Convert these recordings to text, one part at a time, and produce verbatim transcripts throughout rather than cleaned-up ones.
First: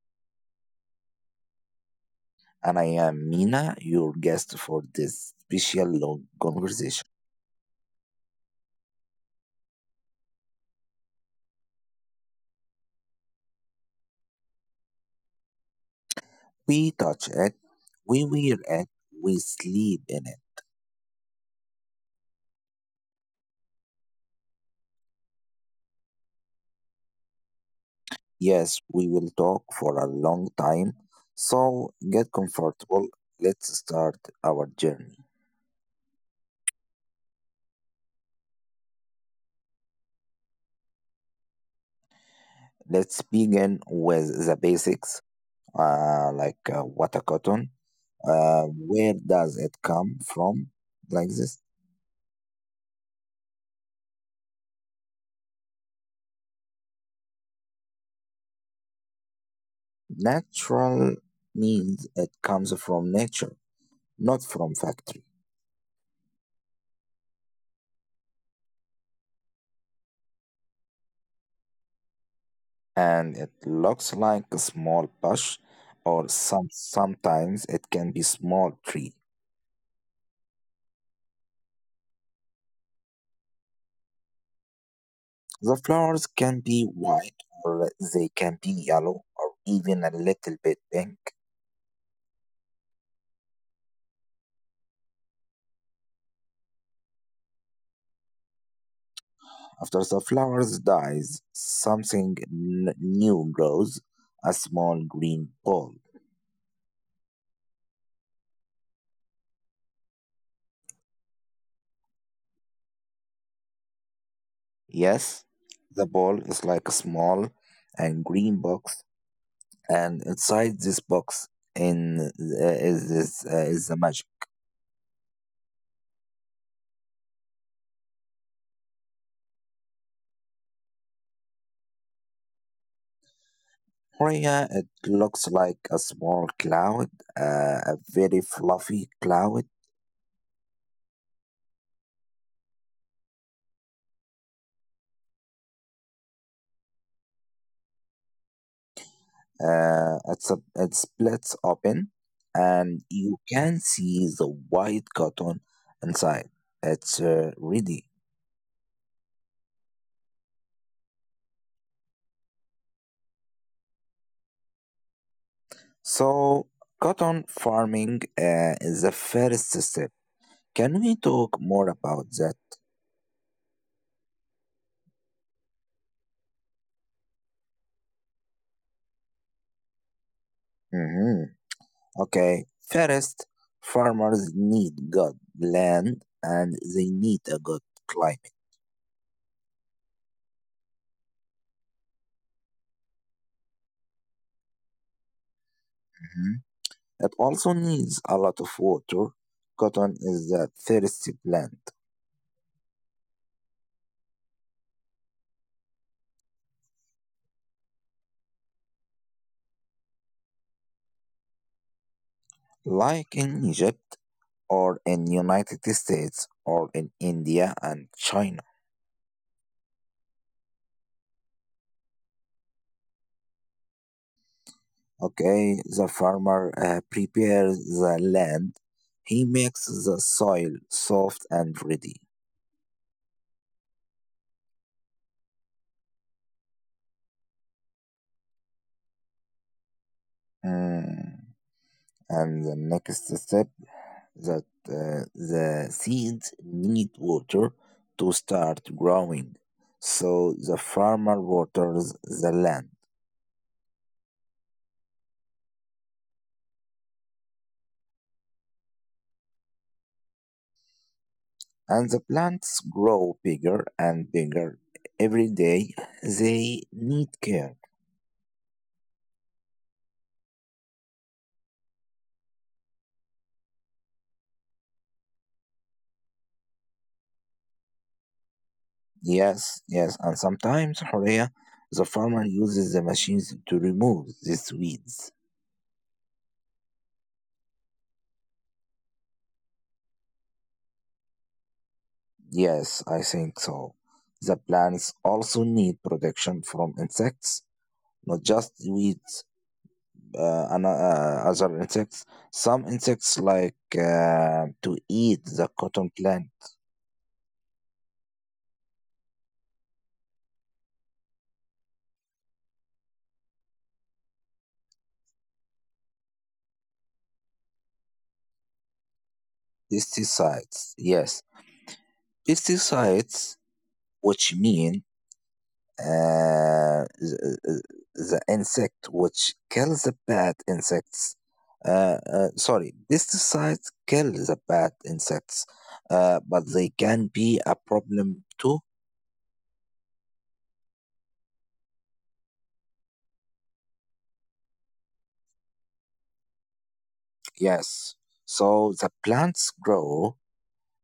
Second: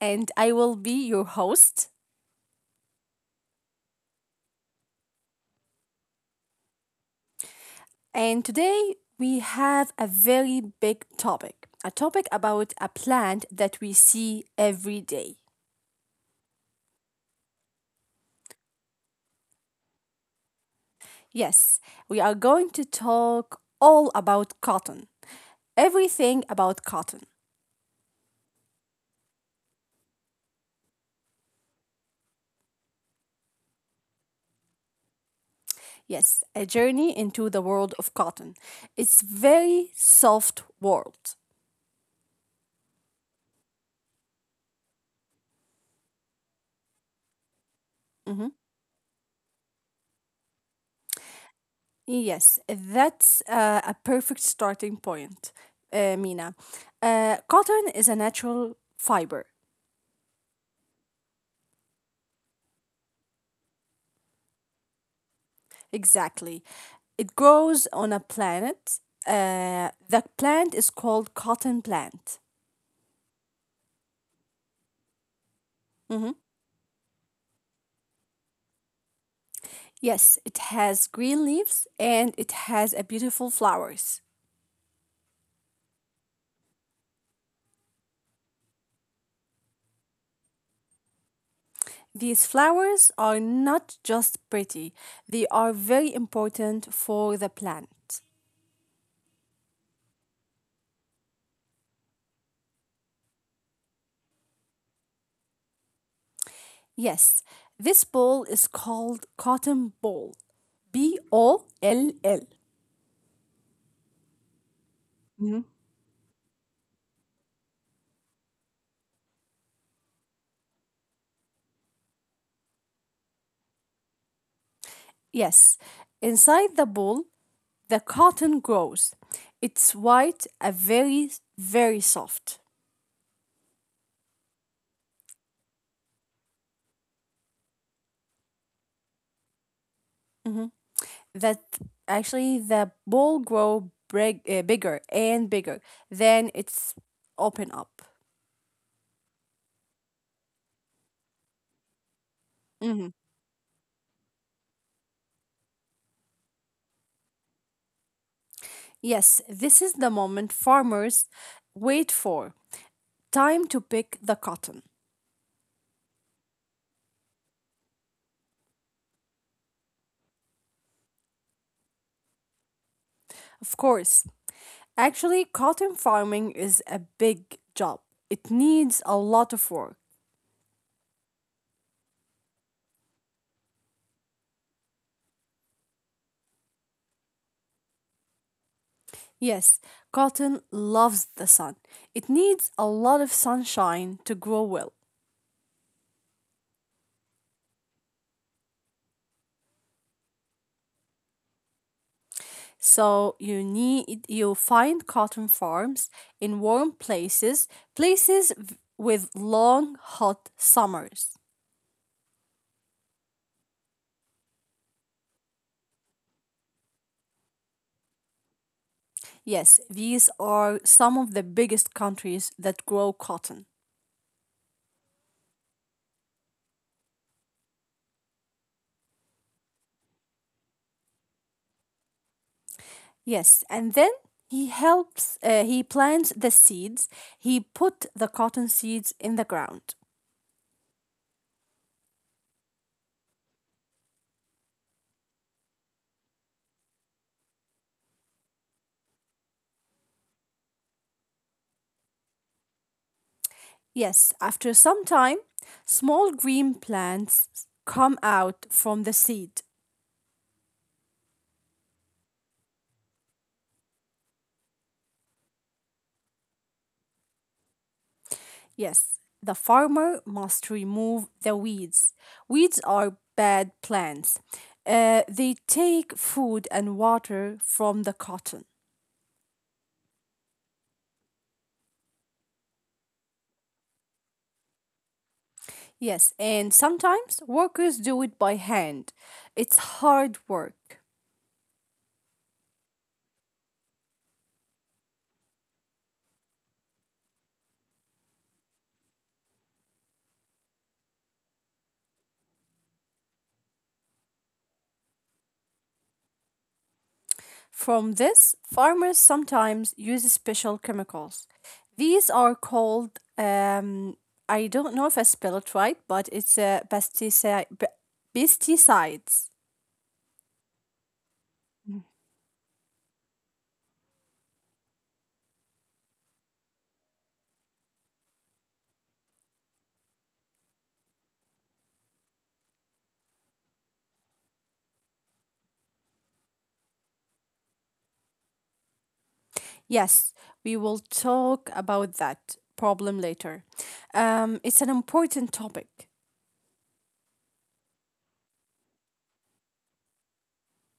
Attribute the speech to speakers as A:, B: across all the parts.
A: and I will be your host.
B: And I am Mina, your guest for this special long conversation.
A: And today we have a very big topic, a topic about a plant that we see every day.
B: We touch it, we wear it, we sleep in it.
A: Yes, we are going to talk all about cotton, everything about cotton.
B: Yes, we will talk for a long time. So get comfortable. Let's start our journey.
A: Yes, a journey into the world of cotton. It's very soft world.
B: Let's begin with the basics, uh, like uh, what a cotton.
A: Mhm.
B: Uh, where does it come from? Like this.
A: Yes, that's uh, a perfect starting point, uh, Mina. Uh, cotton is a natural fiber.
B: Natural means it comes from nature, not from factory.
A: Exactly. It grows on a planet. Uh, the plant is called cotton plant.
B: And it looks like a small bush or
A: Mhm.
B: some sometimes it can be small tree.
A: Yes, it has green leaves and it has a beautiful flowers.
B: The flowers can be white or they can be yellow or even a little bit pink.
A: These flowers are not just pretty, they are very important for the plant.
B: After the flowers dies, something n- new grows, a small green ball.
A: Yes, this ball is called cotton ball, B O L L.
B: Yes,
A: Mhm.
B: the ball is like a small and green box, and inside this box in uh, is is, uh, is the magic.
A: Yes, inside the ball, the cotton grows. It's white, a very, very soft.
B: Maria, it looks like a small cloud, uh, a very fluffy cloud.
A: That actually the ball grow big, uh, bigger and bigger. Then it's open up.
B: Uh, it's a, it splits open, and
A: Mhm.
B: you can see the white cotton inside. It's uh, ready.
A: Yes, this is the moment farmers wait for. Time to pick the cotton.
B: So, cotton farming uh, is the first step. Can we talk more about that?
A: Of course. Actually, cotton farming is a big job. It needs a lot of work.
B: Mhm. Okay, first, farmers need good land, and they need a good climate.
A: Yes, cotton loves the sun. It needs a lot of sunshine to grow well.
B: hmm It also needs a lot of water. Cotton is a thirsty plant,
A: So you need you find cotton farms in warm places, places v- with long hot summers.
B: like in Egypt or in United States or in India and China.
A: Yes, these are some of the biggest countries that grow cotton.
B: Okay, the farmer uh, prepares the land. He makes the soil soft and ready.
A: Yes, and then he helps uh, he plants the seeds. He put the cotton seeds in the ground.
B: Mm. And the next step that uh, the seeds need water to start growing. So the farmer waters the land,
A: Yes, after some time, small green plants come out from the seed.
B: and the plants grow bigger and bigger. Every day they need care.
A: Yes, the farmer must remove the weeds. Weeds are bad plants. Uh, they take food and water from the cotton.
B: Yes, yes, and sometimes, Horea, the farmer uses the machines to remove these weeds.
A: Yes, and sometimes workers do it by hand. It's hard work.
B: Yes, I think so. The plants also need protection from insects, not just weeds. Uh, ano- uh, other insects. Some insects like uh, to eat the cotton plant.
A: From this, farmers sometimes use special chemicals. These are called, um, I don't know if I spell it right, but it's a pesticide, pesticides.
B: Pesticides, yes, pesticides, which mean uh, the, uh, the insect which kills the bad insects. Uh, uh, sorry, pesticides kill the bad insects, uh, but they can be a problem too.
A: Yes, we will talk about that problem later. Um, it's an important topic.
B: Yes, so the plants grow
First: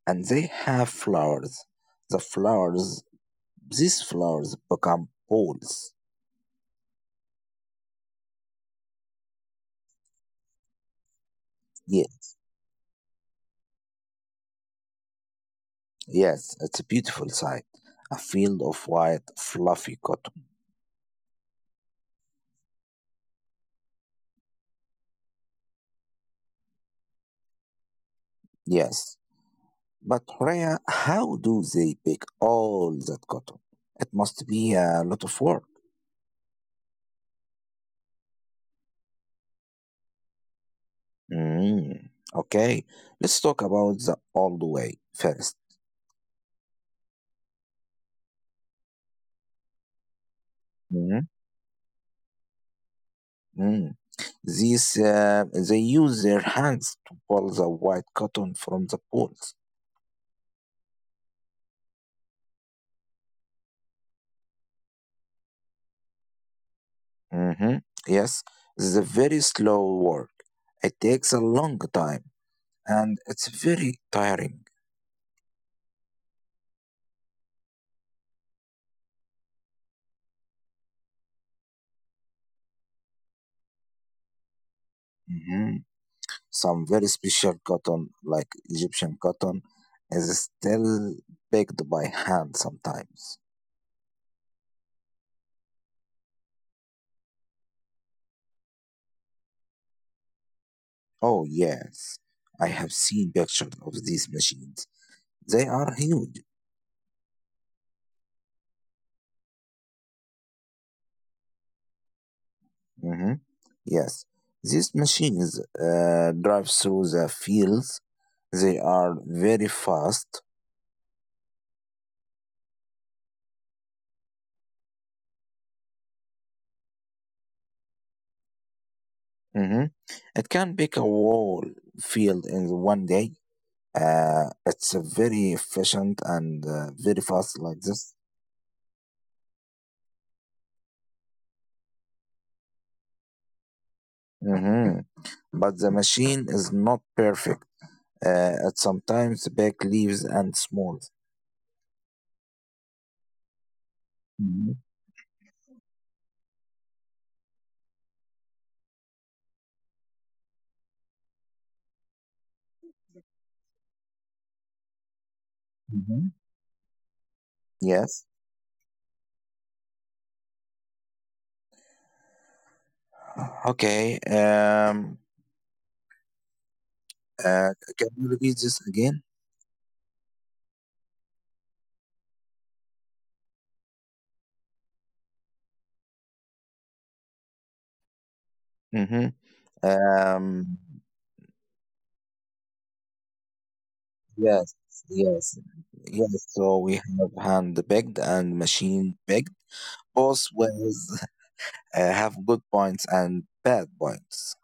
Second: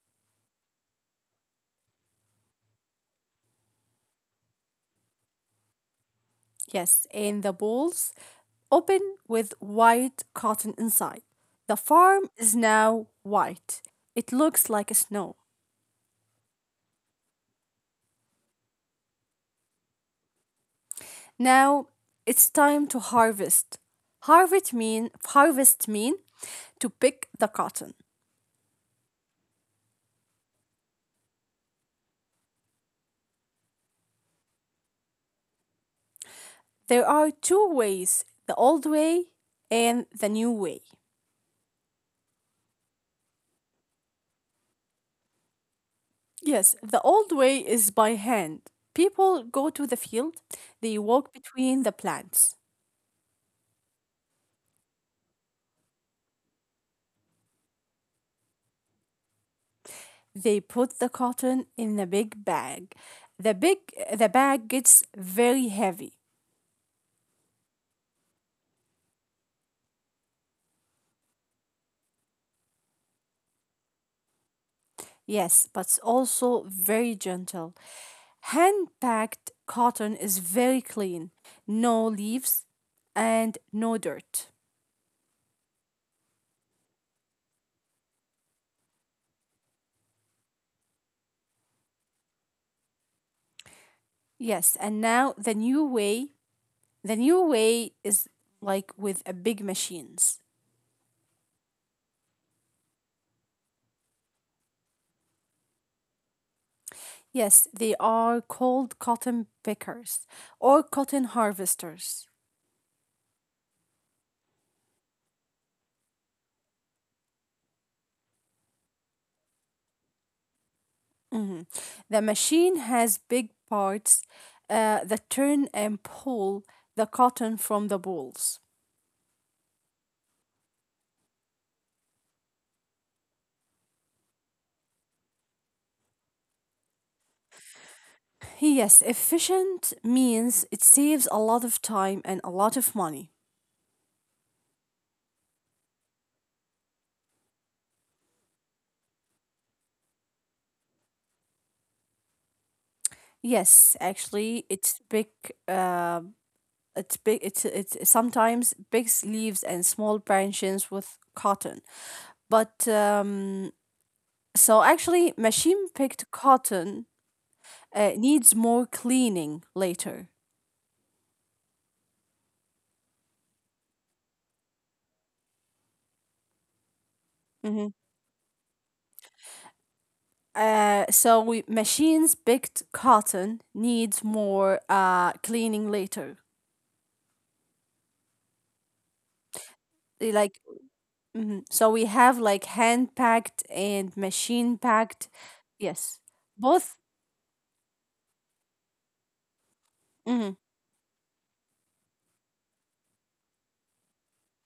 B: and they have flowers the flowers These flowers become balls.
A: Yes, and the balls open with white cotton inside. The
B: Yeah,
A: farm is now white. It looks like snow.
B: yes, it's a beautiful sight. A field of white, fluffy cotton.
A: Now it's time to harvest. Harvest mean harvest mean to pick the cotton.
B: Yes. But Rhea, how do they pick all that cotton? It must be a lot of work.
A: There are two ways, the old way and the new way.
B: Mm. Okay, let's talk about the old way first.
A: Yes, the old way is by hand. People go to the field, they
B: Hmm.
A: walk between the plants.
B: Mm. These, uh, they use their hands to pull the white cotton from the poles.
A: They put the cotton in a big bag. The big the bag gets very heavy.
B: hmm Yes, it's a very slow work. It takes a long time, and it's very tiring.
A: Yes, but it's also very gentle. Hand packed cotton is very clean, no leaves and no dirt.
B: Mhm. Some very special cotton, like Egyptian cotton, is still picked by hand sometimes.
A: Yes, and now the new way, the new way is like with a big machines.
B: Oh, yes, I have seen pictures of these machines. They are huge.
A: Yes, they are called cotton pickers or cotton harvesters.
B: Mhm. Yes, these machines uh, drive through the fields. They are very fast.
A: Mhm. The machine has big parts uh, that turn and pull the cotton from the balls.
B: Mhm. It can pick a whole field in one day. Uh, it's a very efficient and uh, very fast like this.
A: Yes, efficient means it saves a lot of time and a lot of money.
B: Mhm. But the machine is not perfect. Uh, it sometimes back leaves and smooth.
A: Yes, actually,
B: Mhm.
A: it's big. Uh, it's big. It's it's sometimes big leaves and small branches with cotton. But um, so actually, machine picked
B: Mhm.
A: cotton uh,
B: Yes.
A: needs more cleaning later.
B: Okay. Um, uh,
A: Hmm.
B: can you repeat this again?
A: Uh, so we, machines picked cotton needs more uh cleaning later.
B: hmm
A: They, Like
B: Um,
A: hmm, so we have like hand packed and
B: yes.
A: machine packed.
B: Yes.
A: Yes,
B: Yes. So
A: both.
B: we have hand picked and machine picked. Both
A: Mhm.
B: ways uh, have good points and bad points.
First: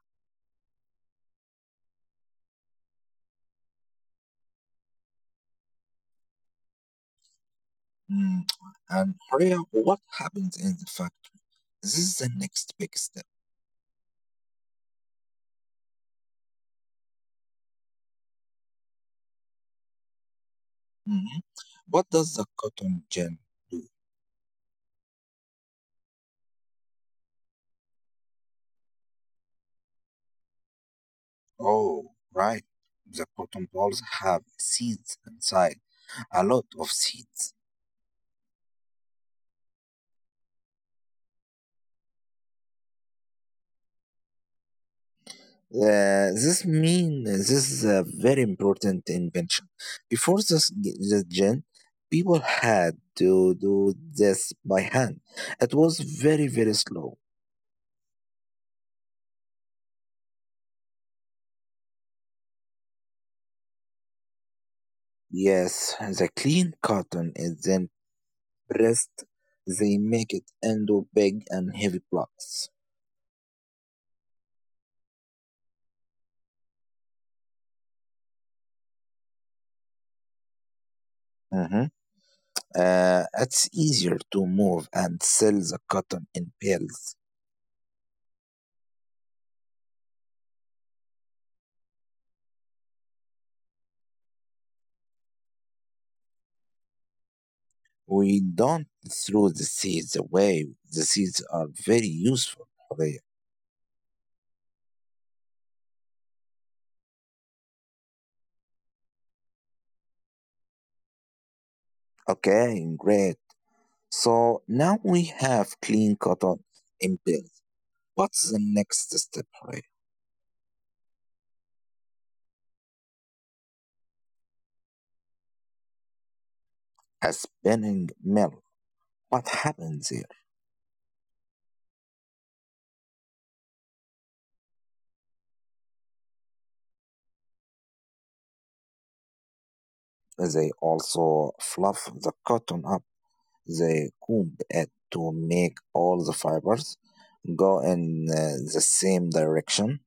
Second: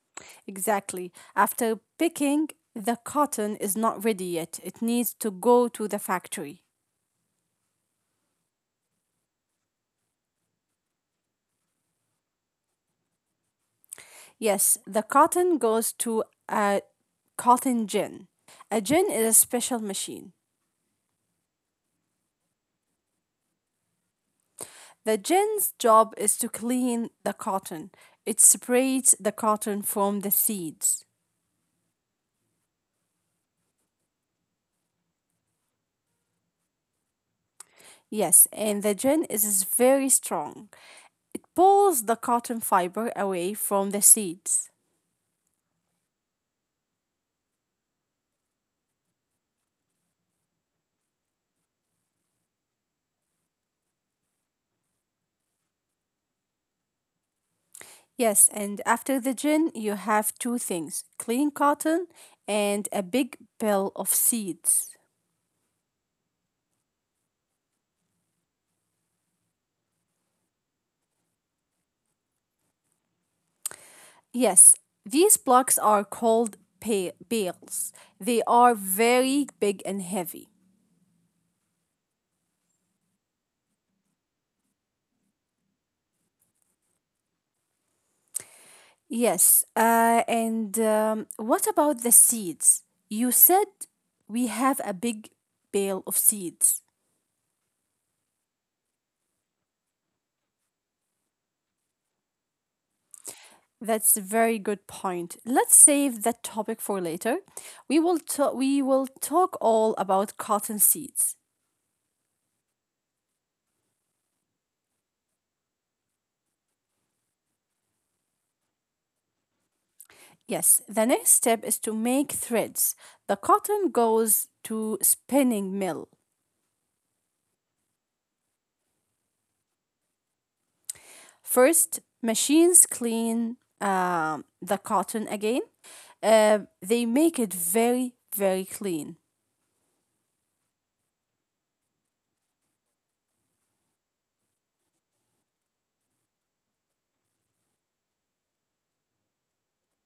A: Exactly. After picking, the cotton is not ready yet. It needs to go to the factory.
B: Mm. And Horia, what happens in the factory? This is the next big step.
A: Yes, the cotton goes to a cotton gin. A gin is a special machine.
B: Mhm. What does the cotton gin do?
A: The gin's job is to clean the cotton. It separates the cotton from the seeds.
B: Oh, right. The cotton balls have seeds inside, a lot of seeds.
A: Yes, and the gin is very strong. Pulls the cotton fiber away from the seeds.
B: Uh, this means this is a very important invention. Before this, the gin, people had to do this by hand. It was very, very slow.
A: Yes, and after the gin, you have two things, clean cotton and a big bale of seeds.
B: Yes, the clean cotton is then breast, they make it into big and heavy blocks.
A: Yes, these blocks are called pa- bales. They are very big and heavy.
B: Mhm. Uh, it's easier to move and sell the cotton in bales.
A: Yes, uh, and um, what about the seeds? You said we have a big bale of seeds.
B: We don't throw the seeds away. The seeds are very useful, Hurray.
A: That's a very good point. Let's save that topic for later. We will ta- we will talk all about cotton seeds.
B: Okay, great. So now we have clean cotton in bales. What's the next step, Hurray?
A: Yes, the next step is to make threads. The cotton goes to spinning mill.
B: A spinning mill. What happens here?
A: First, machines clean um, the cotton again. Uh, they make it very very clean.
B: They also fluff the cotton up. They comb it to make all the fibers go in uh, the same direction.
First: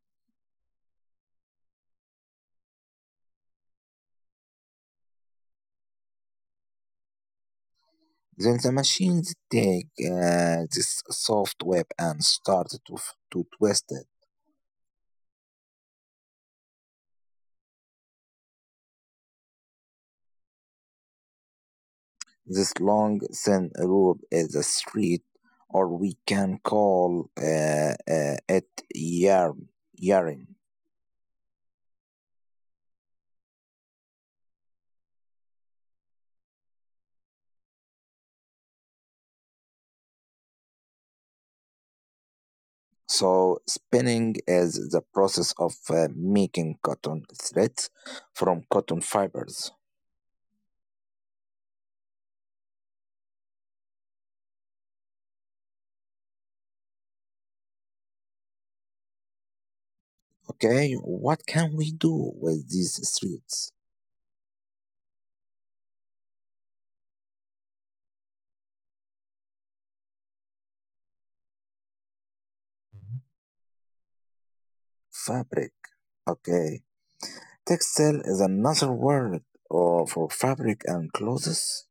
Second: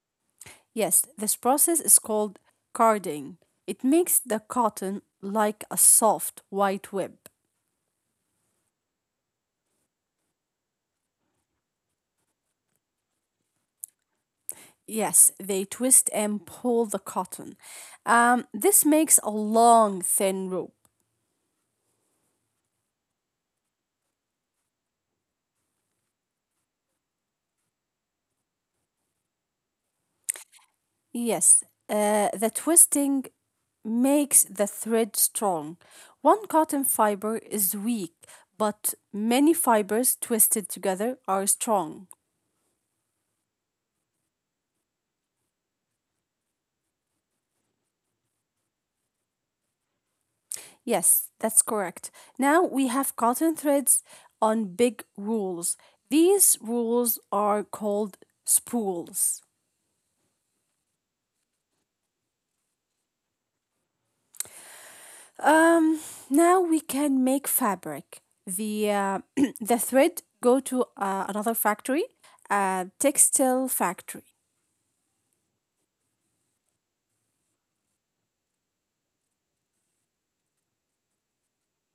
A: Yes, this process is called carding. It makes the cotton like a soft white web.
B: Then the machines take uh, this soft web and start to, f- to twist it.
A: Yes, they twist and pull the cotton. Um, this makes a long, thin rope.
B: This long, thin rope is a thread, or we can call uh, uh, it yarn. yarn.
A: Yes, uh, the twisting makes the thread strong. One cotton fiber is weak, but many fibers twisted together are strong.
B: So, spinning is the process of uh, making cotton threads from cotton fibers.
A: Yes, that's correct. Now we have cotton threads on big rules. These rules are called spools.
B: Okay, what can we do with these streets?
A: Um, Now we can make fabric. The uh, the thread go to uh, another factory, uh, textile factory.
B: Fabric. Okay, textile is another word uh, for fabric and clothes.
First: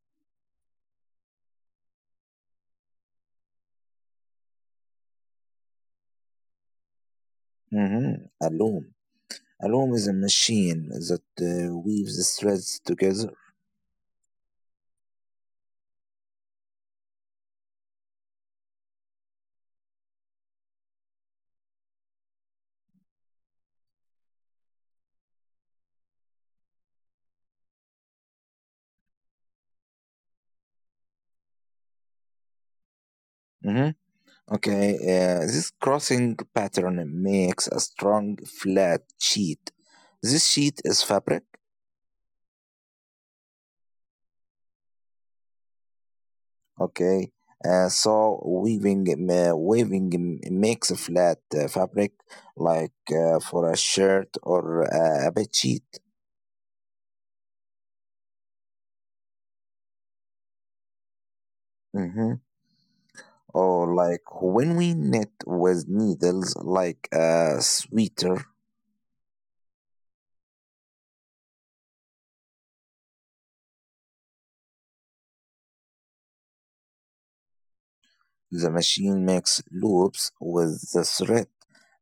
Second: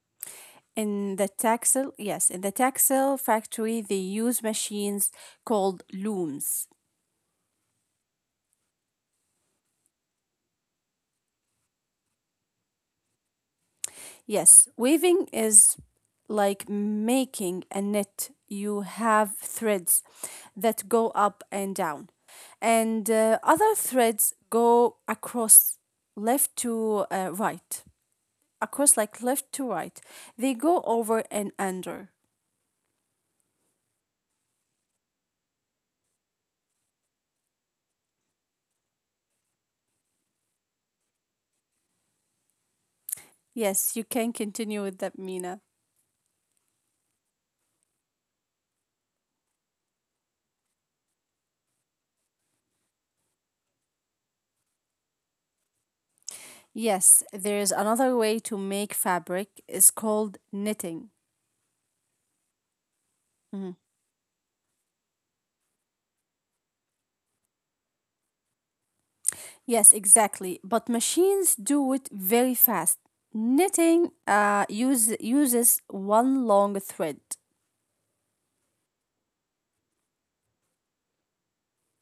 A: In the textile, yes, in the textile factory, they use machines called looms.
B: Mm-hmm. A loom. A loom is a machine that uh, weaves threads together.
A: Yes, weaving is like making a net. You have threads that go up and down, and uh, other threads go across left to uh, right. across like left to right. They go over and under.
B: Mm-hmm. Okay, uh, this crossing pattern makes a strong flat sheet. This sheet is fabric.
A: Yes, you can continue with that, Mina.
B: Okay. Uh, so weaving ma- weaving m- makes a flat uh, fabric, like uh, for a shirt or uh, a bed sheet.
A: Yes, there's another way to make fabric. It's called knitting.
B: hmm
A: Mhm.
B: Or like when we knit with needles, like a sweater,
A: Yes, exactly. But machines do it very fast. Knitting uh, use, uses one long thread.
B: the machine makes loops with the thread.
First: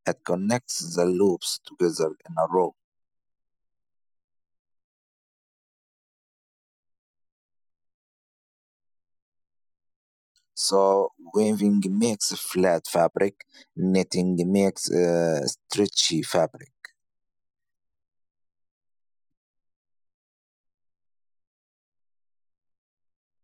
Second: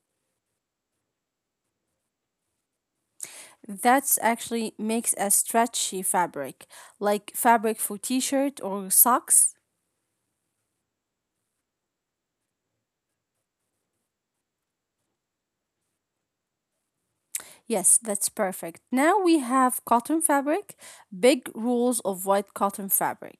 B: It connects the loops together in a row.
A: That's actually makes a stretchy fabric, like fabric for t-shirt or socks.
B: So weaving makes flat fabric, knitting makes uh, stretchy fabric.
A: Yes, that's perfect. Now we have cotton fabric, big rolls of white cotton fabric.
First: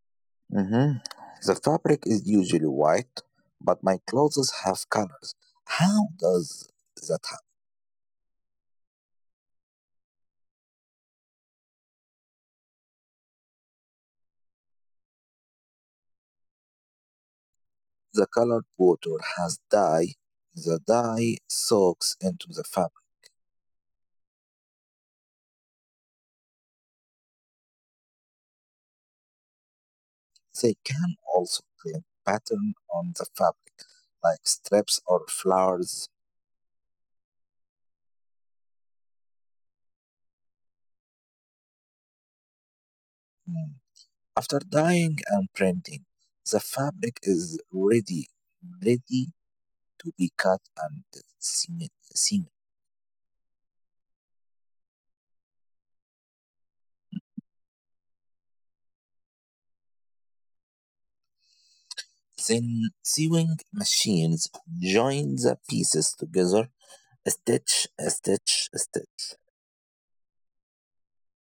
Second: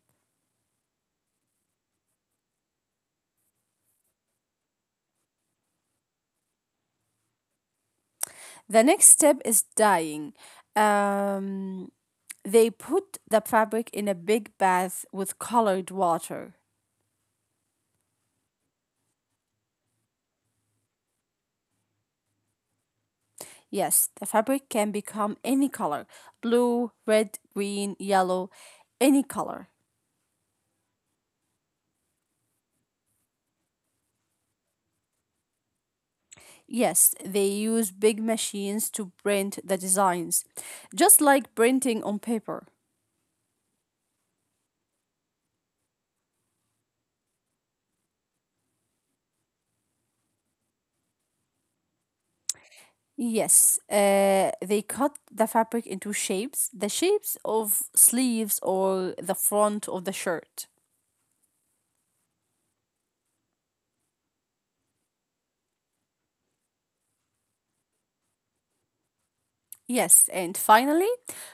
B: Mhm. The fabric is usually white, but my clothes have colors. How does that ha-
A: The next step is dyeing. Um, they put the fabric in a big bath with colored water.
B: the colored water has dye? The dye soaks into the fabric.
A: Yes, the fabric can become any color, blue, red, green, yellow, any color.
B: They can also claim pattern on the fabric, like strips or flowers.
A: Yes, they use big machines to print the designs, just like printing on paper.
B: Mm. After dyeing and printing, the fabric is ready, ready to be cut and seam.
A: Yes, uh, they cut the fabric into shapes, the shapes of sleeves or the front of the shirt.
B: Then sewing machines join the pieces together, a stitch, a stitch, a stitch.
A: Yes, and finally,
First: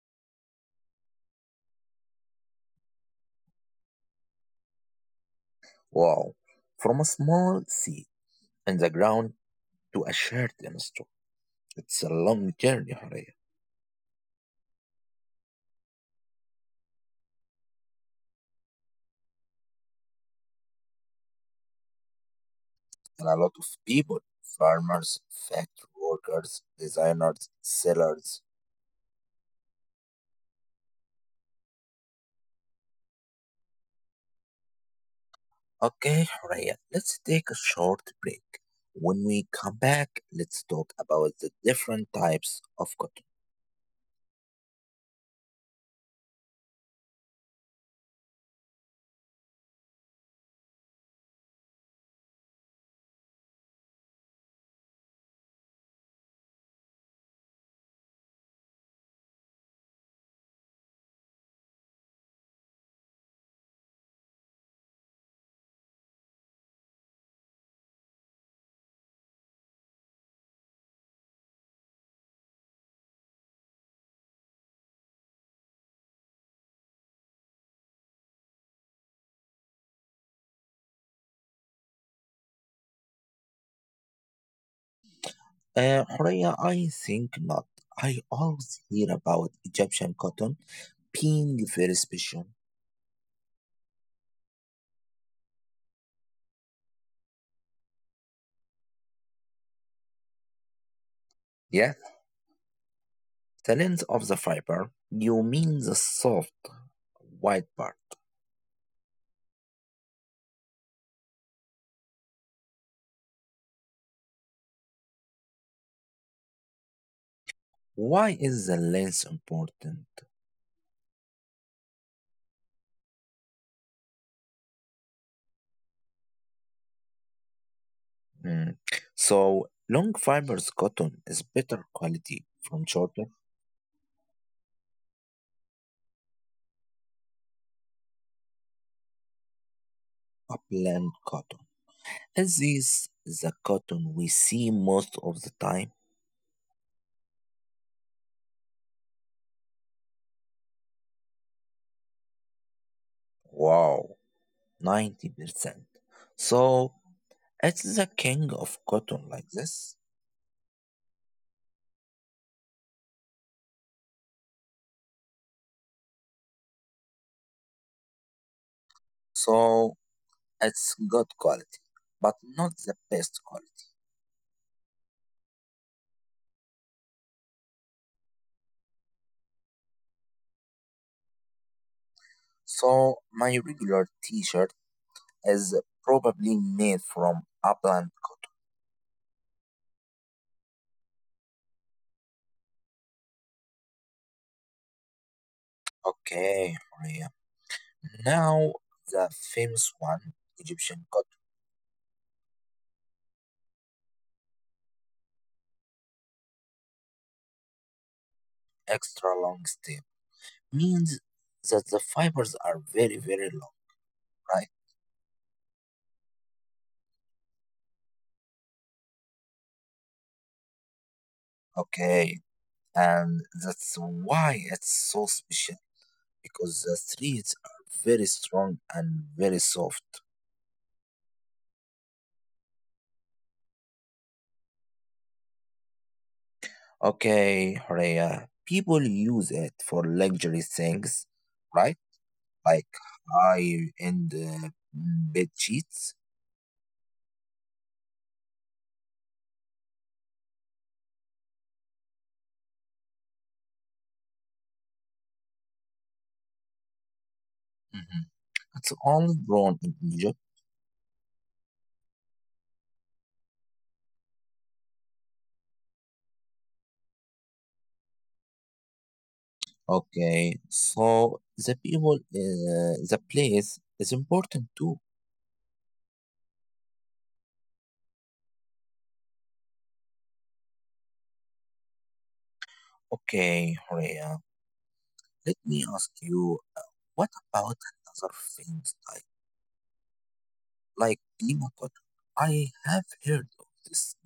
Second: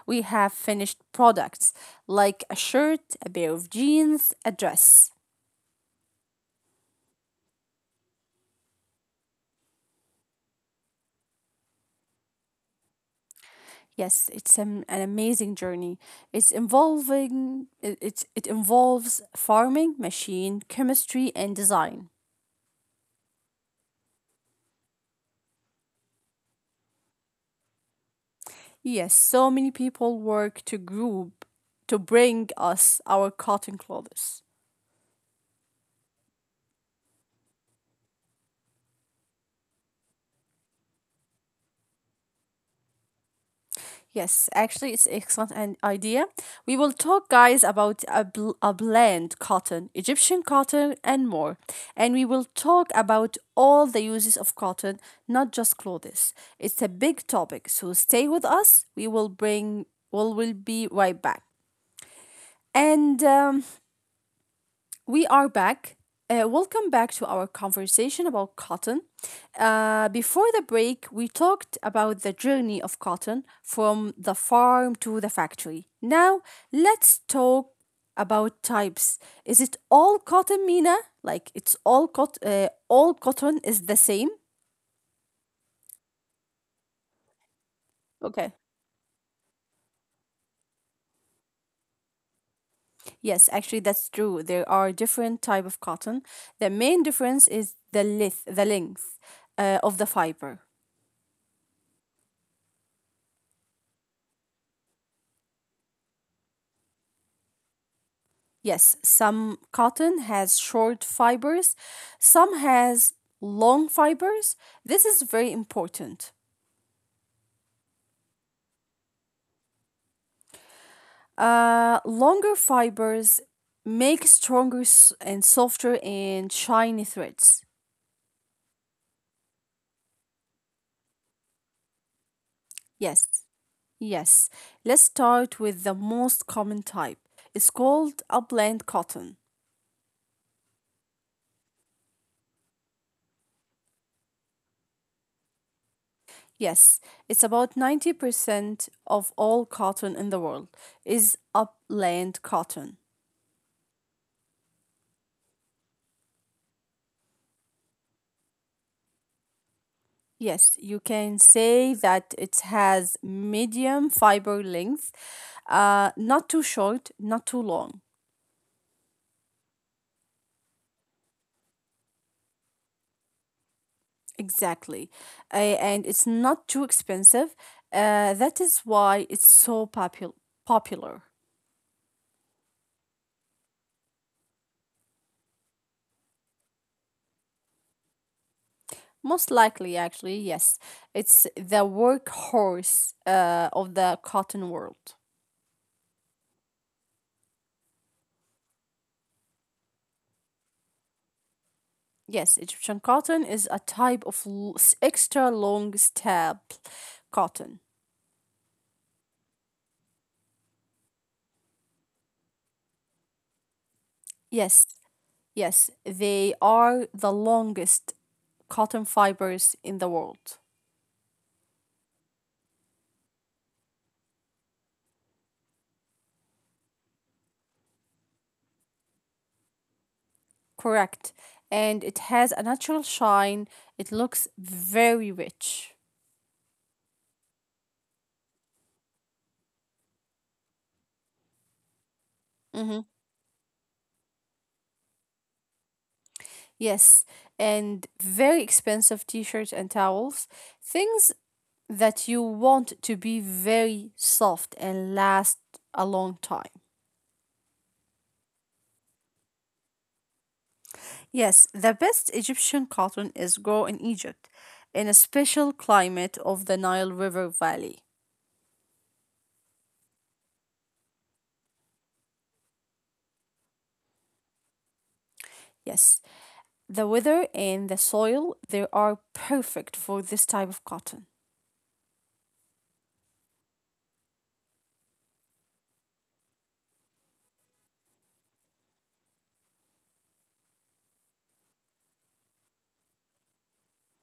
A: we have finished products like a shirt, a pair of jeans, a dress.
B: Wow. From a small seed in the ground to a shirt in a store. It's a long journey, Horea.
A: Yes, it's an, an amazing journey. It's involving it, it's it involves farming, machine, chemistry, and design.
B: And a lot of people, farmers, factory workers, designers, sellers.
A: Yes, so many people work to group to bring us our cotton clothes.
B: Okay, Horea, let's take a short break. When we come back, let's talk about the different types of cotton.
A: Yes, actually, it's excellent an idea. We will talk, guys, about a, bl- a blend cotton, Egyptian cotton, and more. And we will talk about all the uses of cotton, not just clothes. It's a big topic, so stay with us. We will bring, we will be right back. And um, we are back. Uh, welcome back to our conversation about cotton. Uh, before the break, we talked about the journey of cotton from the farm to the factory. Now, let's talk about types. Is it all cotton, Mina? Like it's all cot- uh, all cotton is the same?
B: Uh, Horea, I think not. I
A: Okay.
B: always hear about Egyptian cotton being very special.
A: Yes, actually that's true. There are different type of cotton. The main difference is the length, the length uh, of the fiber.
B: Yeah, the length of the fiber. You mean the soft, white part.
A: Yes, some cotton has short fibers, some has long fibers. This is very important.
B: Why is the length important?
A: Uh, longer fibers make stronger s- and softer and shiny threads.
B: Mm. So, long fibers cotton is better quality from shorter
A: Yes, yes. Let's start with the most common type. It's called upland cotton.
B: upland cotton. Is this the cotton we see most of the time?
A: Yes, it's about ninety percent of all cotton in the world is upland cotton.
B: Wow, ninety percent. So, it's the king of cotton like this.
A: Yes, you can say that it has medium fiber length, uh, not too short, not too long.
B: So it's good quality, but not the best quality.
A: Exactly. Uh, and it's not too expensive. Uh, that is why it's so popul- popular.
B: So my regular t-shirt is probably made from upland cotton.
A: Most likely, actually, yes. It's the workhorse uh, of the cotton world.
B: Okay, Maria. Now the famous one, Egyptian cotton,
A: Yes, Egyptian cotton is a type of l- s- extra long stab cotton.
B: extra long step, means that the fibers are very, very long, right?
A: Yes. Yes, they are the longest cotton fibers in the world.
B: Okay, and that's why it's so special, because the streets are very strong and very soft.
A: Correct. And it has a natural shine. It looks very rich.
B: Okay, Horea, people use it for luxury things, right? Like
A: Hmm.
B: high-end uh, bed sheets.
A: Yes, and very expensive t shirts and towels. Things that you want to be very soft and last a long time.
B: Mhm. It's only grown in Egypt.
A: Yes, the best Egyptian cotton is grown in Egypt, in a special climate of the Nile River Valley.
B: Okay, so the people, uh, the place is important too.
A: Yes, the weather and the soil they are perfect for this type of cotton.
B: Okay, Horea, let me ask you, uh, what about another things, like like Lima cotton? I have heard of this.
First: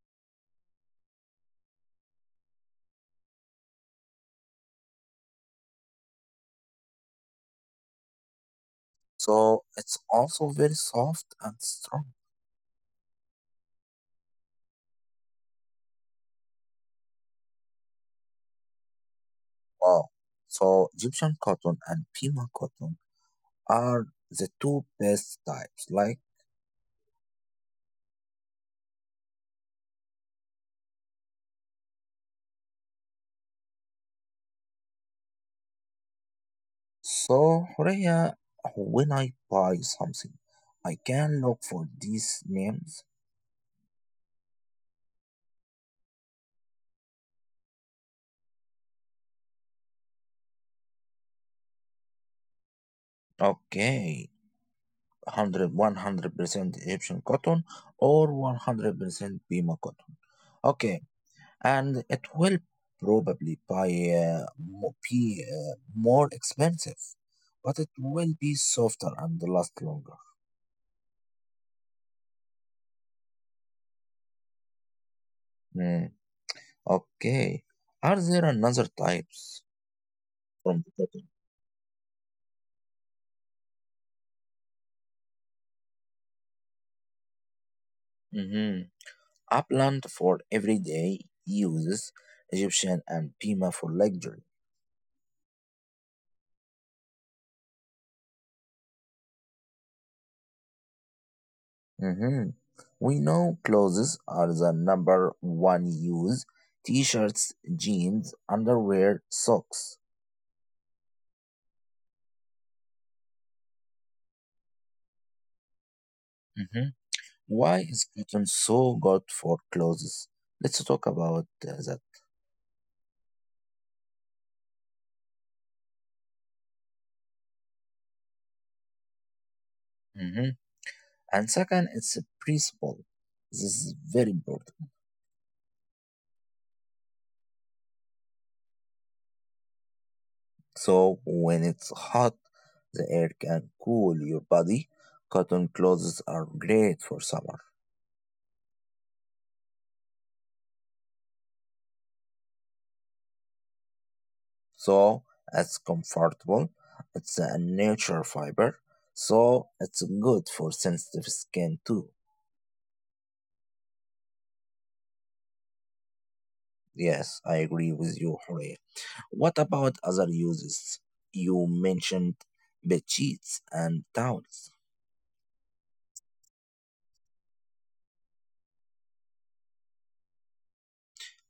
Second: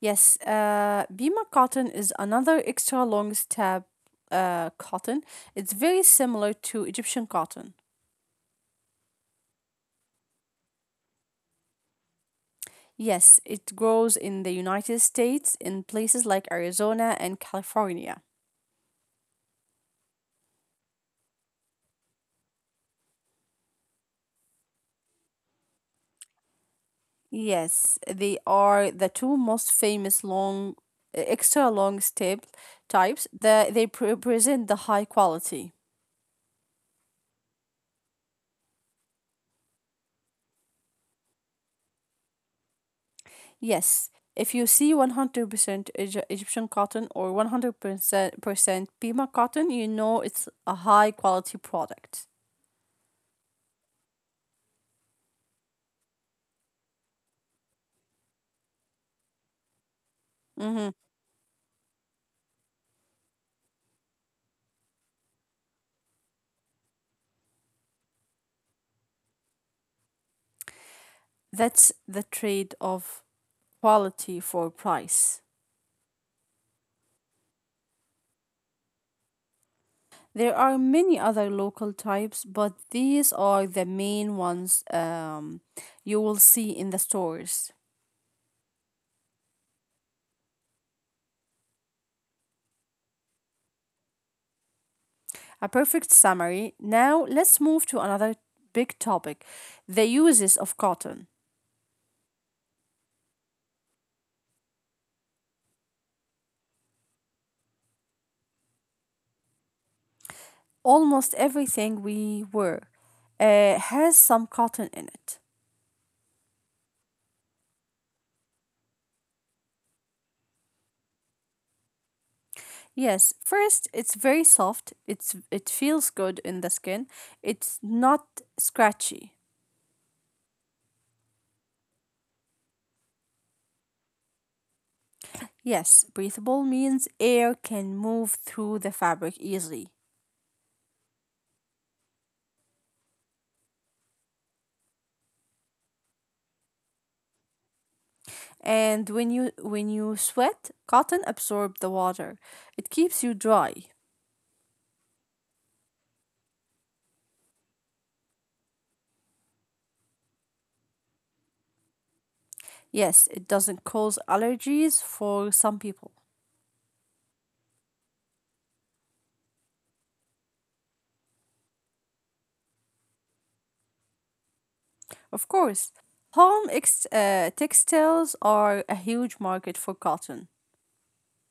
A: Yes, uh, Bima cotton is another extra long stab uh, cotton. It's very similar to Egyptian cotton.
B: So it's also very soft and strong.
A: Yes, it grows in the United States in places like Arizona and California.
B: Wow. So Egyptian cotton and Pima cotton are the two best types. Like,
A: Yes, they are the two most famous long, extra long step types that they pre- present the high quality.
B: so Horea, when I buy something, I can look for these names.
A: Yes, if you see one hundred percent Egy- Egyptian cotton or one hundred percent Pima cotton, you know it's a high quality product.
B: Okay. one hundred one hundred percent Egyptian cotton or one hundred percent Pima cotton.
A: Mhm.
B: Okay, and it will probably buy uh, mo- be uh, more expensive, but it will be softer and last longer.
A: That's the trade of quality for price.
B: Hmm, okay. Are there another types
A: There are
B: from the
A: many
B: cotton?
A: other local types, but these are the main ones um, you will see in the stores.
B: Mm-hmm. Upland for everyday uses, Egyptian and Pima for luxury.
A: A perfect summary. Now, let's move to another big topic, the uses of cotton.
B: Mm-hmm. We know clothes are the number one use. T-shirts, jeans, underwear, socks.
A: Almost everything we wear uh, has some cotton in it.
B: Mm-hmm. Why is cotton so good for clothes? Let's talk about uh, that.
A: Yes, first it's very soft. It's it feels good in the skin. It's not scratchy.
B: hmm And second, it's a principle. This is very important.
A: Yes, breathable means air can move through the fabric easily.
B: So when it's hot, the air can cool your body. Cotton clothes are great for summer.
A: And when you when you sweat, cotton absorbs the water. It keeps you dry.
B: So it's comfortable. It's a natural fiber. So it's good for sensitive skin too.
A: Yes, it doesn't cause allergies for some people.
B: Yes, I agree with you, Horea. What about other uses? You mentioned bed sheets and towels.
A: Of course, home ex- uh, textiles are a huge market for cotton.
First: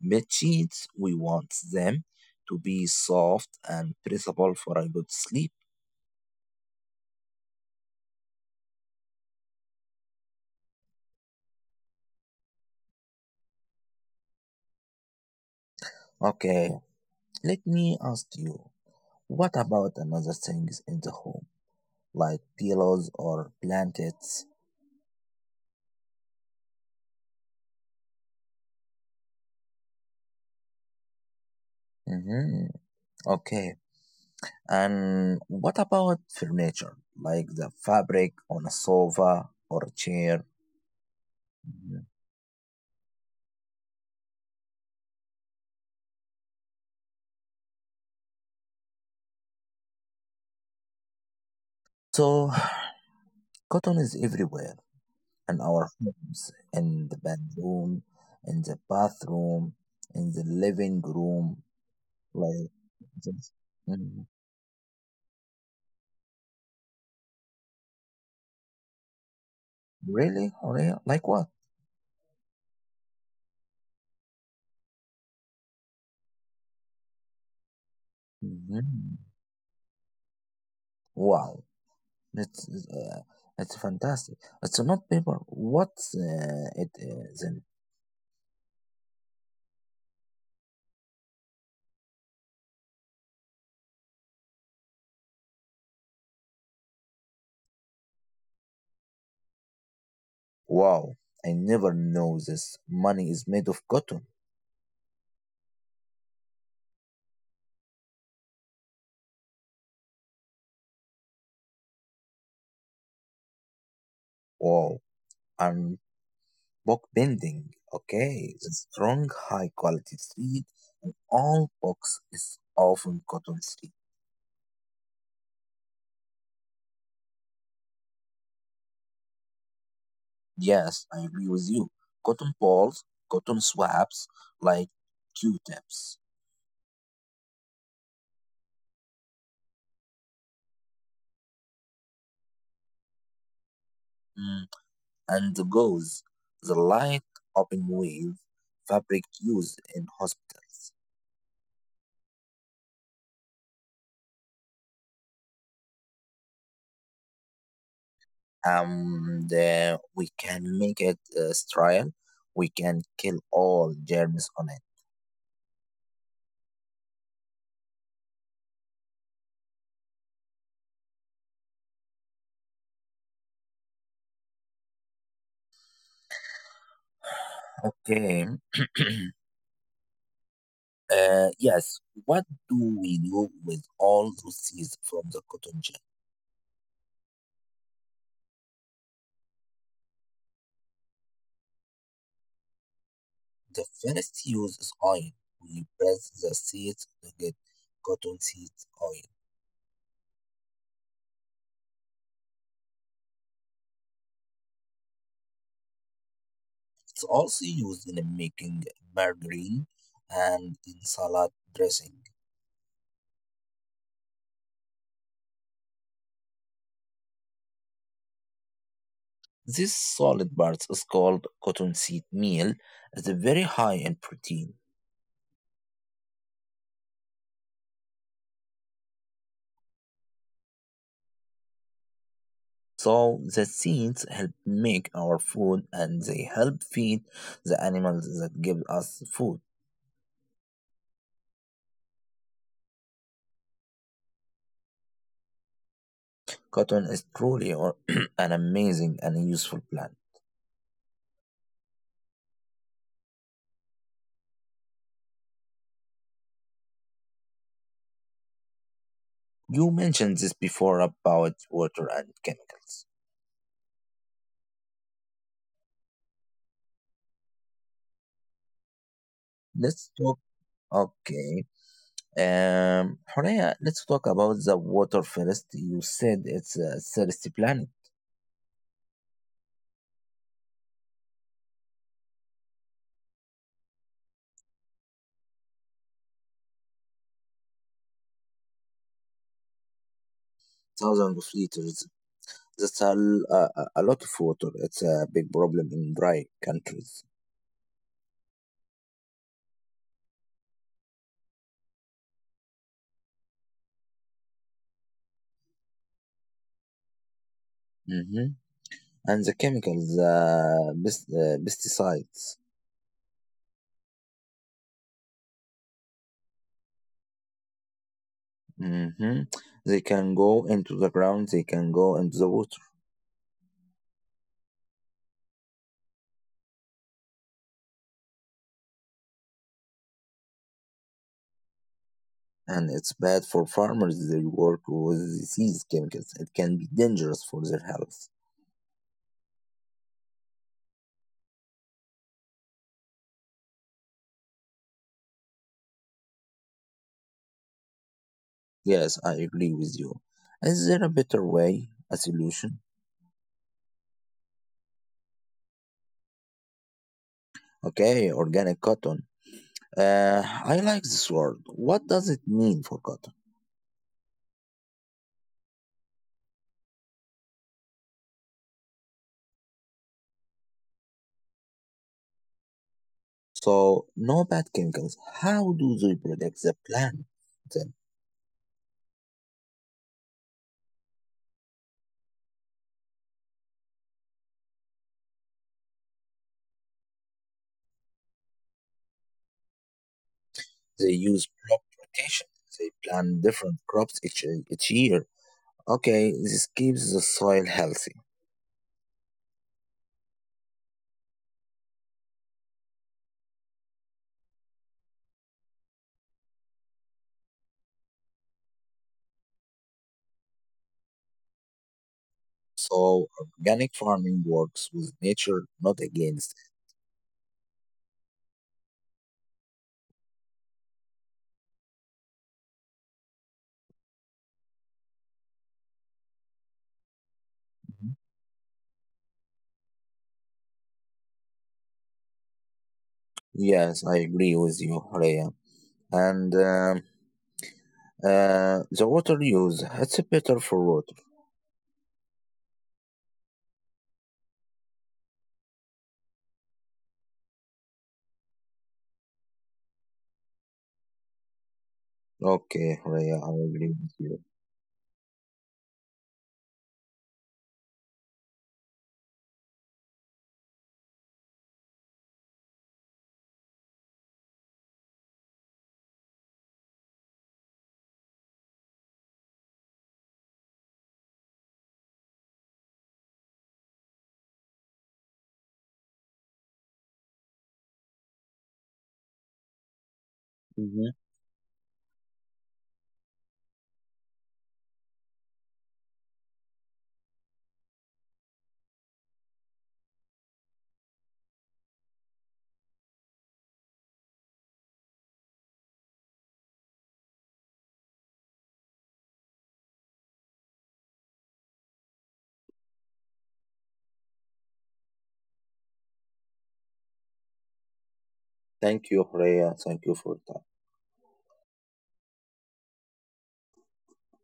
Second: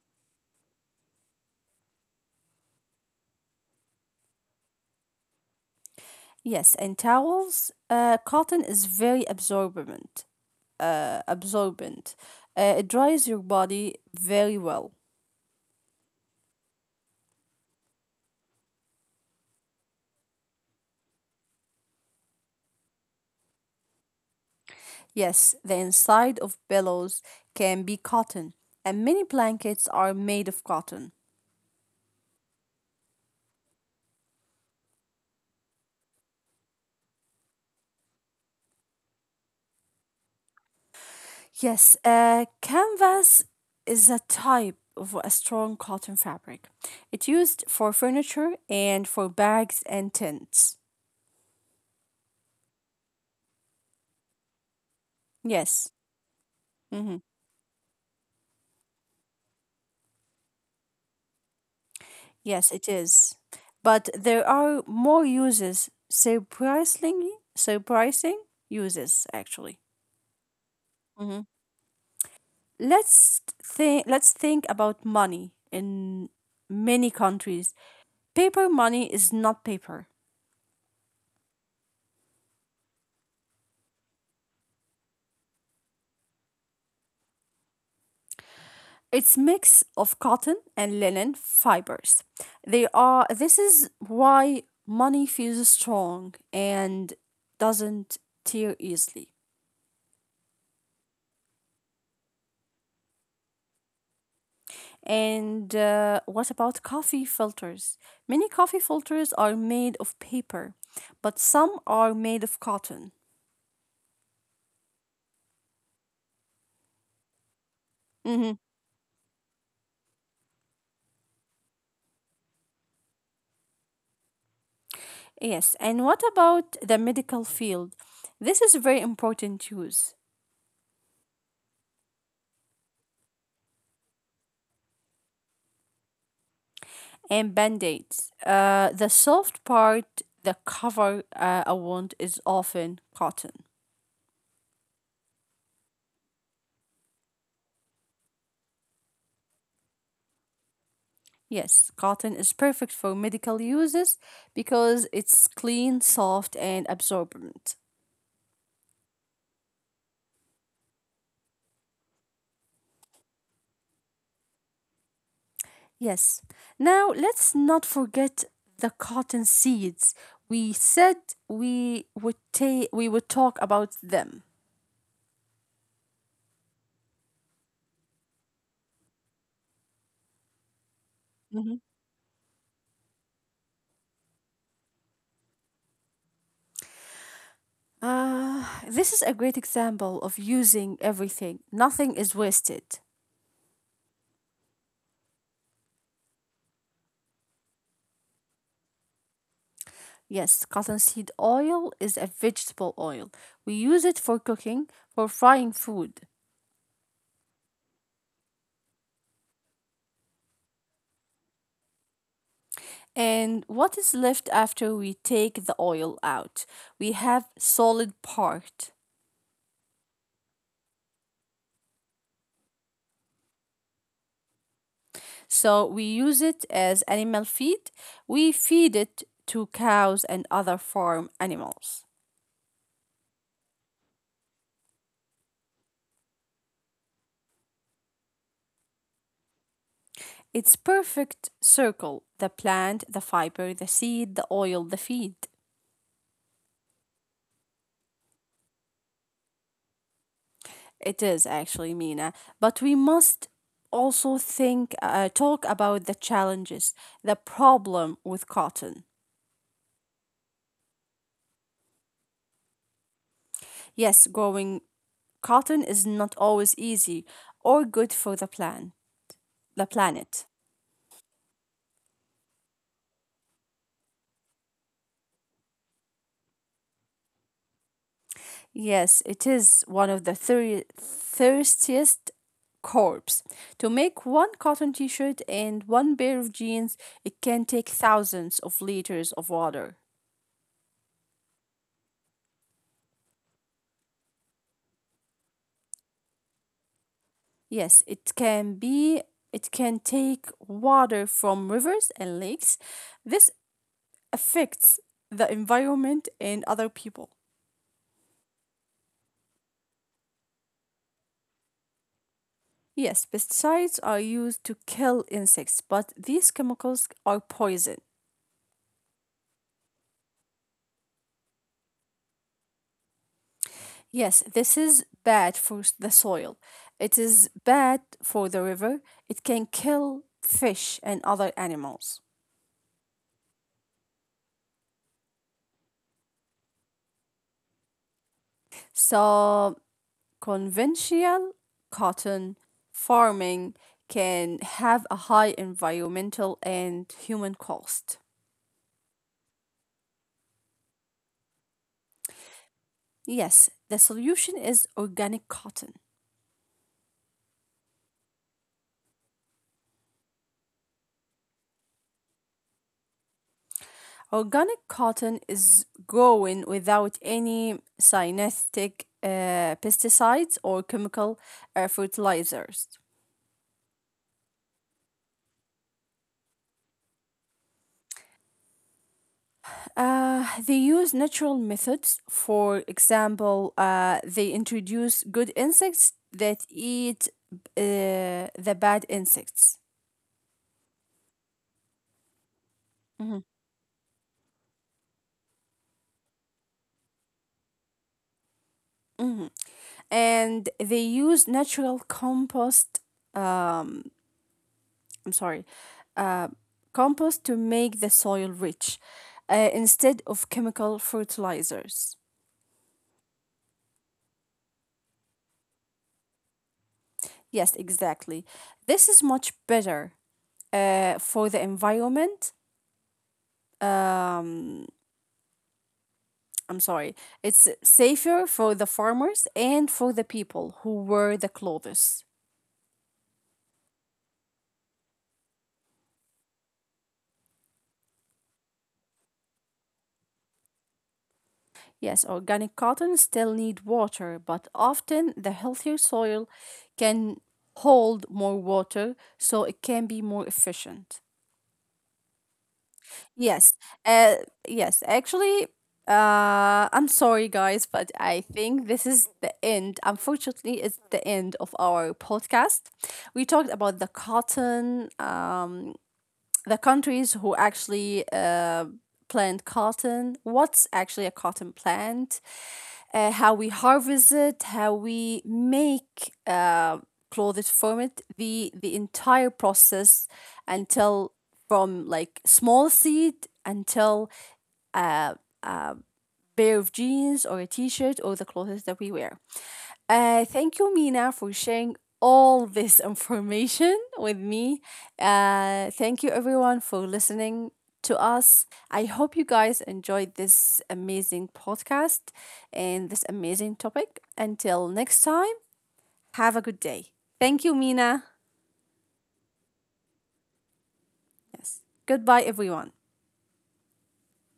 B: Bed sheets, we want them to be soft and breathable for a good sleep.
A: Yes, and towels. Uh, cotton is very absorbent. Uh, absorbent. Uh, it dries your body very well.
B: Okay, let me ask you, what about another things in the home, like pillows or blankets?
A: Yes, the inside of pillows can be cotton, and many blankets are made of cotton.
B: Mm-hmm. Okay, and what about furniture, like the fabric on a sofa or a chair?
A: Yes,
B: Mhm.
A: uh, canvas is a type of a strong cotton fabric. It's used for furniture and for bags and tents.
B: So, cotton is everywhere, in our
A: Yes.
B: homes, in the
A: Hmm.
B: bedroom, in the bathroom, in the living room, like
A: Yes, it is.
B: this.
A: But
B: Mm.
A: there are more uses, surprisingly, surprising uses actually.
B: Really? Really? Like
A: Hmm.
B: what?
A: Let's think let's think about money in many countries. Paper money
B: Mhm.
A: is not paper.
B: Wow, it's uh, it's fantastic. It's not paper. What's uh, it uh, then?
A: It's mix of cotton and linen fibers. They are This is why money feels strong and doesn't tear easily.
B: Wow, I never know this. Money is made of cotton.
A: And uh, what about coffee filters? Many coffee filters are made of paper, but some are made of cotton.
B: Wow, and book bending. Okay,
A: Mhm.
B: the strong, high quality thread in all books is often cotton thread.
A: Yes, and what about the medical field? This is very important use.
B: Yes, I agree with you. Cotton balls, cotton swabs, like Q-tips,
A: And band aids. Uh, the soft part that cover uh, a wound is often cotton.
B: mm, and the gauze, the light open wave fabric used in hospitals.
A: Yes, cotton is perfect for medical uses because it's clean, soft, and absorbent.
B: And uh, we can make it uh, sterile. We can kill all germs on it.
A: Yes. Now let's not forget the cotton seeds. We said we would ta- we would talk about them.
B: Okay. Uh,
A: Mhm.
B: yes, what do we do with all those seeds from the cotton gin?
A: Uh, this is a great example of using everything. Nothing is wasted.
B: The first use is oil. We press the seeds to get cotton seed oil.
A: Yes, cottonseed oil is a vegetable oil. We use it for cooking, for frying food.
B: It's also used in making margarine and in salad dressing.
A: And what is left after we take the oil out? We have solid part.
B: This solid part is called cottonseed meal. It's very high in protein.
A: So we use it as animal feed. We feed it to cows and other farm animals.
B: So the seeds help make our food, and they help feed the animals that give us food.
A: It's perfect circle. The plant, the fiber, the seed, the oil, the feed.
B: Cotton is truly or- an amazing and useful plant.
A: It is actually, Mina, but we must also think uh, talk about the challenges, the problem with cotton.
B: You mentioned this before about water and chemicals.
A: Yes, growing cotton is not always easy or good for the plan, the
B: Let's talk.
A: planet.
B: Okay. Um, Horea, let's talk about the water first. You said it's a thirsty planet,
A: Yes, it is one of the thir- thirstiest corps. To make one cotton t shirt and one pair of jeans, it can take thousands of liters of water.
B: thousands of liters. That's a, l- a, a- a lot of water. It's a big problem in dry countries.
A: Yes, it can be, it can take water from rivers and lakes. This affects the environment and other people.
B: hmm And the chemicals, uh, pest- uh, pesticides.
A: Yes, pesticides are used to kill insects, but these chemicals are poison.
B: hmm They can go into the ground, they can go into the water.
A: Yes, this is bad for s- the soil. It is bad for the river. It can kill fish and other animals.
B: And it's bad for farmers. They work with these chemicals. It can be dangerous for their health.
A: So, conventional cotton farming can have a high environmental and human cost.
B: Yes, I agree with you. Is there a better way, a solution?
A: Yes, the solution is organic cotton.
B: Okay, organic cotton. Uh, I like this word. What does it mean for cotton?
A: Organic cotton is grown without any synthetic uh, pesticides or chemical uh, fertilizers.
B: So, no bad chemicals. How do they protect the plant? Then
A: Uh, they use natural methods. For example, uh, they introduce good insects that eat uh, the bad insects.
B: they use crop rotation. They plant
A: Mhm,
B: different crops each, each year. Okay, this keeps the soil healthy.
A: mhm. And they use natural compost. Um, I'm sorry, uh, Compost to make the soil rich uh, instead of chemical fertilizers.
B: So organic farming works with nature, not against it.
A: Yes, exactly. This is much better uh, for the environment. Um, I'm sorry. It's
B: Mhm.
A: safer for the farmers and for the people who wear the clothes.
B: Yes, I agree with you, Rhea. And um, uh, the water use, it's better for water.
A: Yes, organic cotton still need water, but often the healthier soil can hold more water so it can be more efficient.
B: Okay, Rhea, I
A: Yes.
B: agree with you.
A: Uh yes, actually uh I'm sorry guys, but I think this is the end. Unfortunately, it's the end of our podcast. We talked about the cotton um the countries who actually uh, plant cotton, what's actually a cotton plant, uh, how we harvest it, how we make uh, clothes from it, the the entire process
B: Mhm.
A: until from like small seed until uh, a pair of jeans or a t-shirt or the clothes that we wear. Uh, thank you, Mina, for sharing all this information with me. Uh, thank you, everyone, for listening to us. I hope you guys enjoyed this amazing podcast and this amazing topic. Until next time, have a good day. Thank you, Mina.
B: Thank you, Rhea. Thank you for
A: Yes. Goodbye, everyone.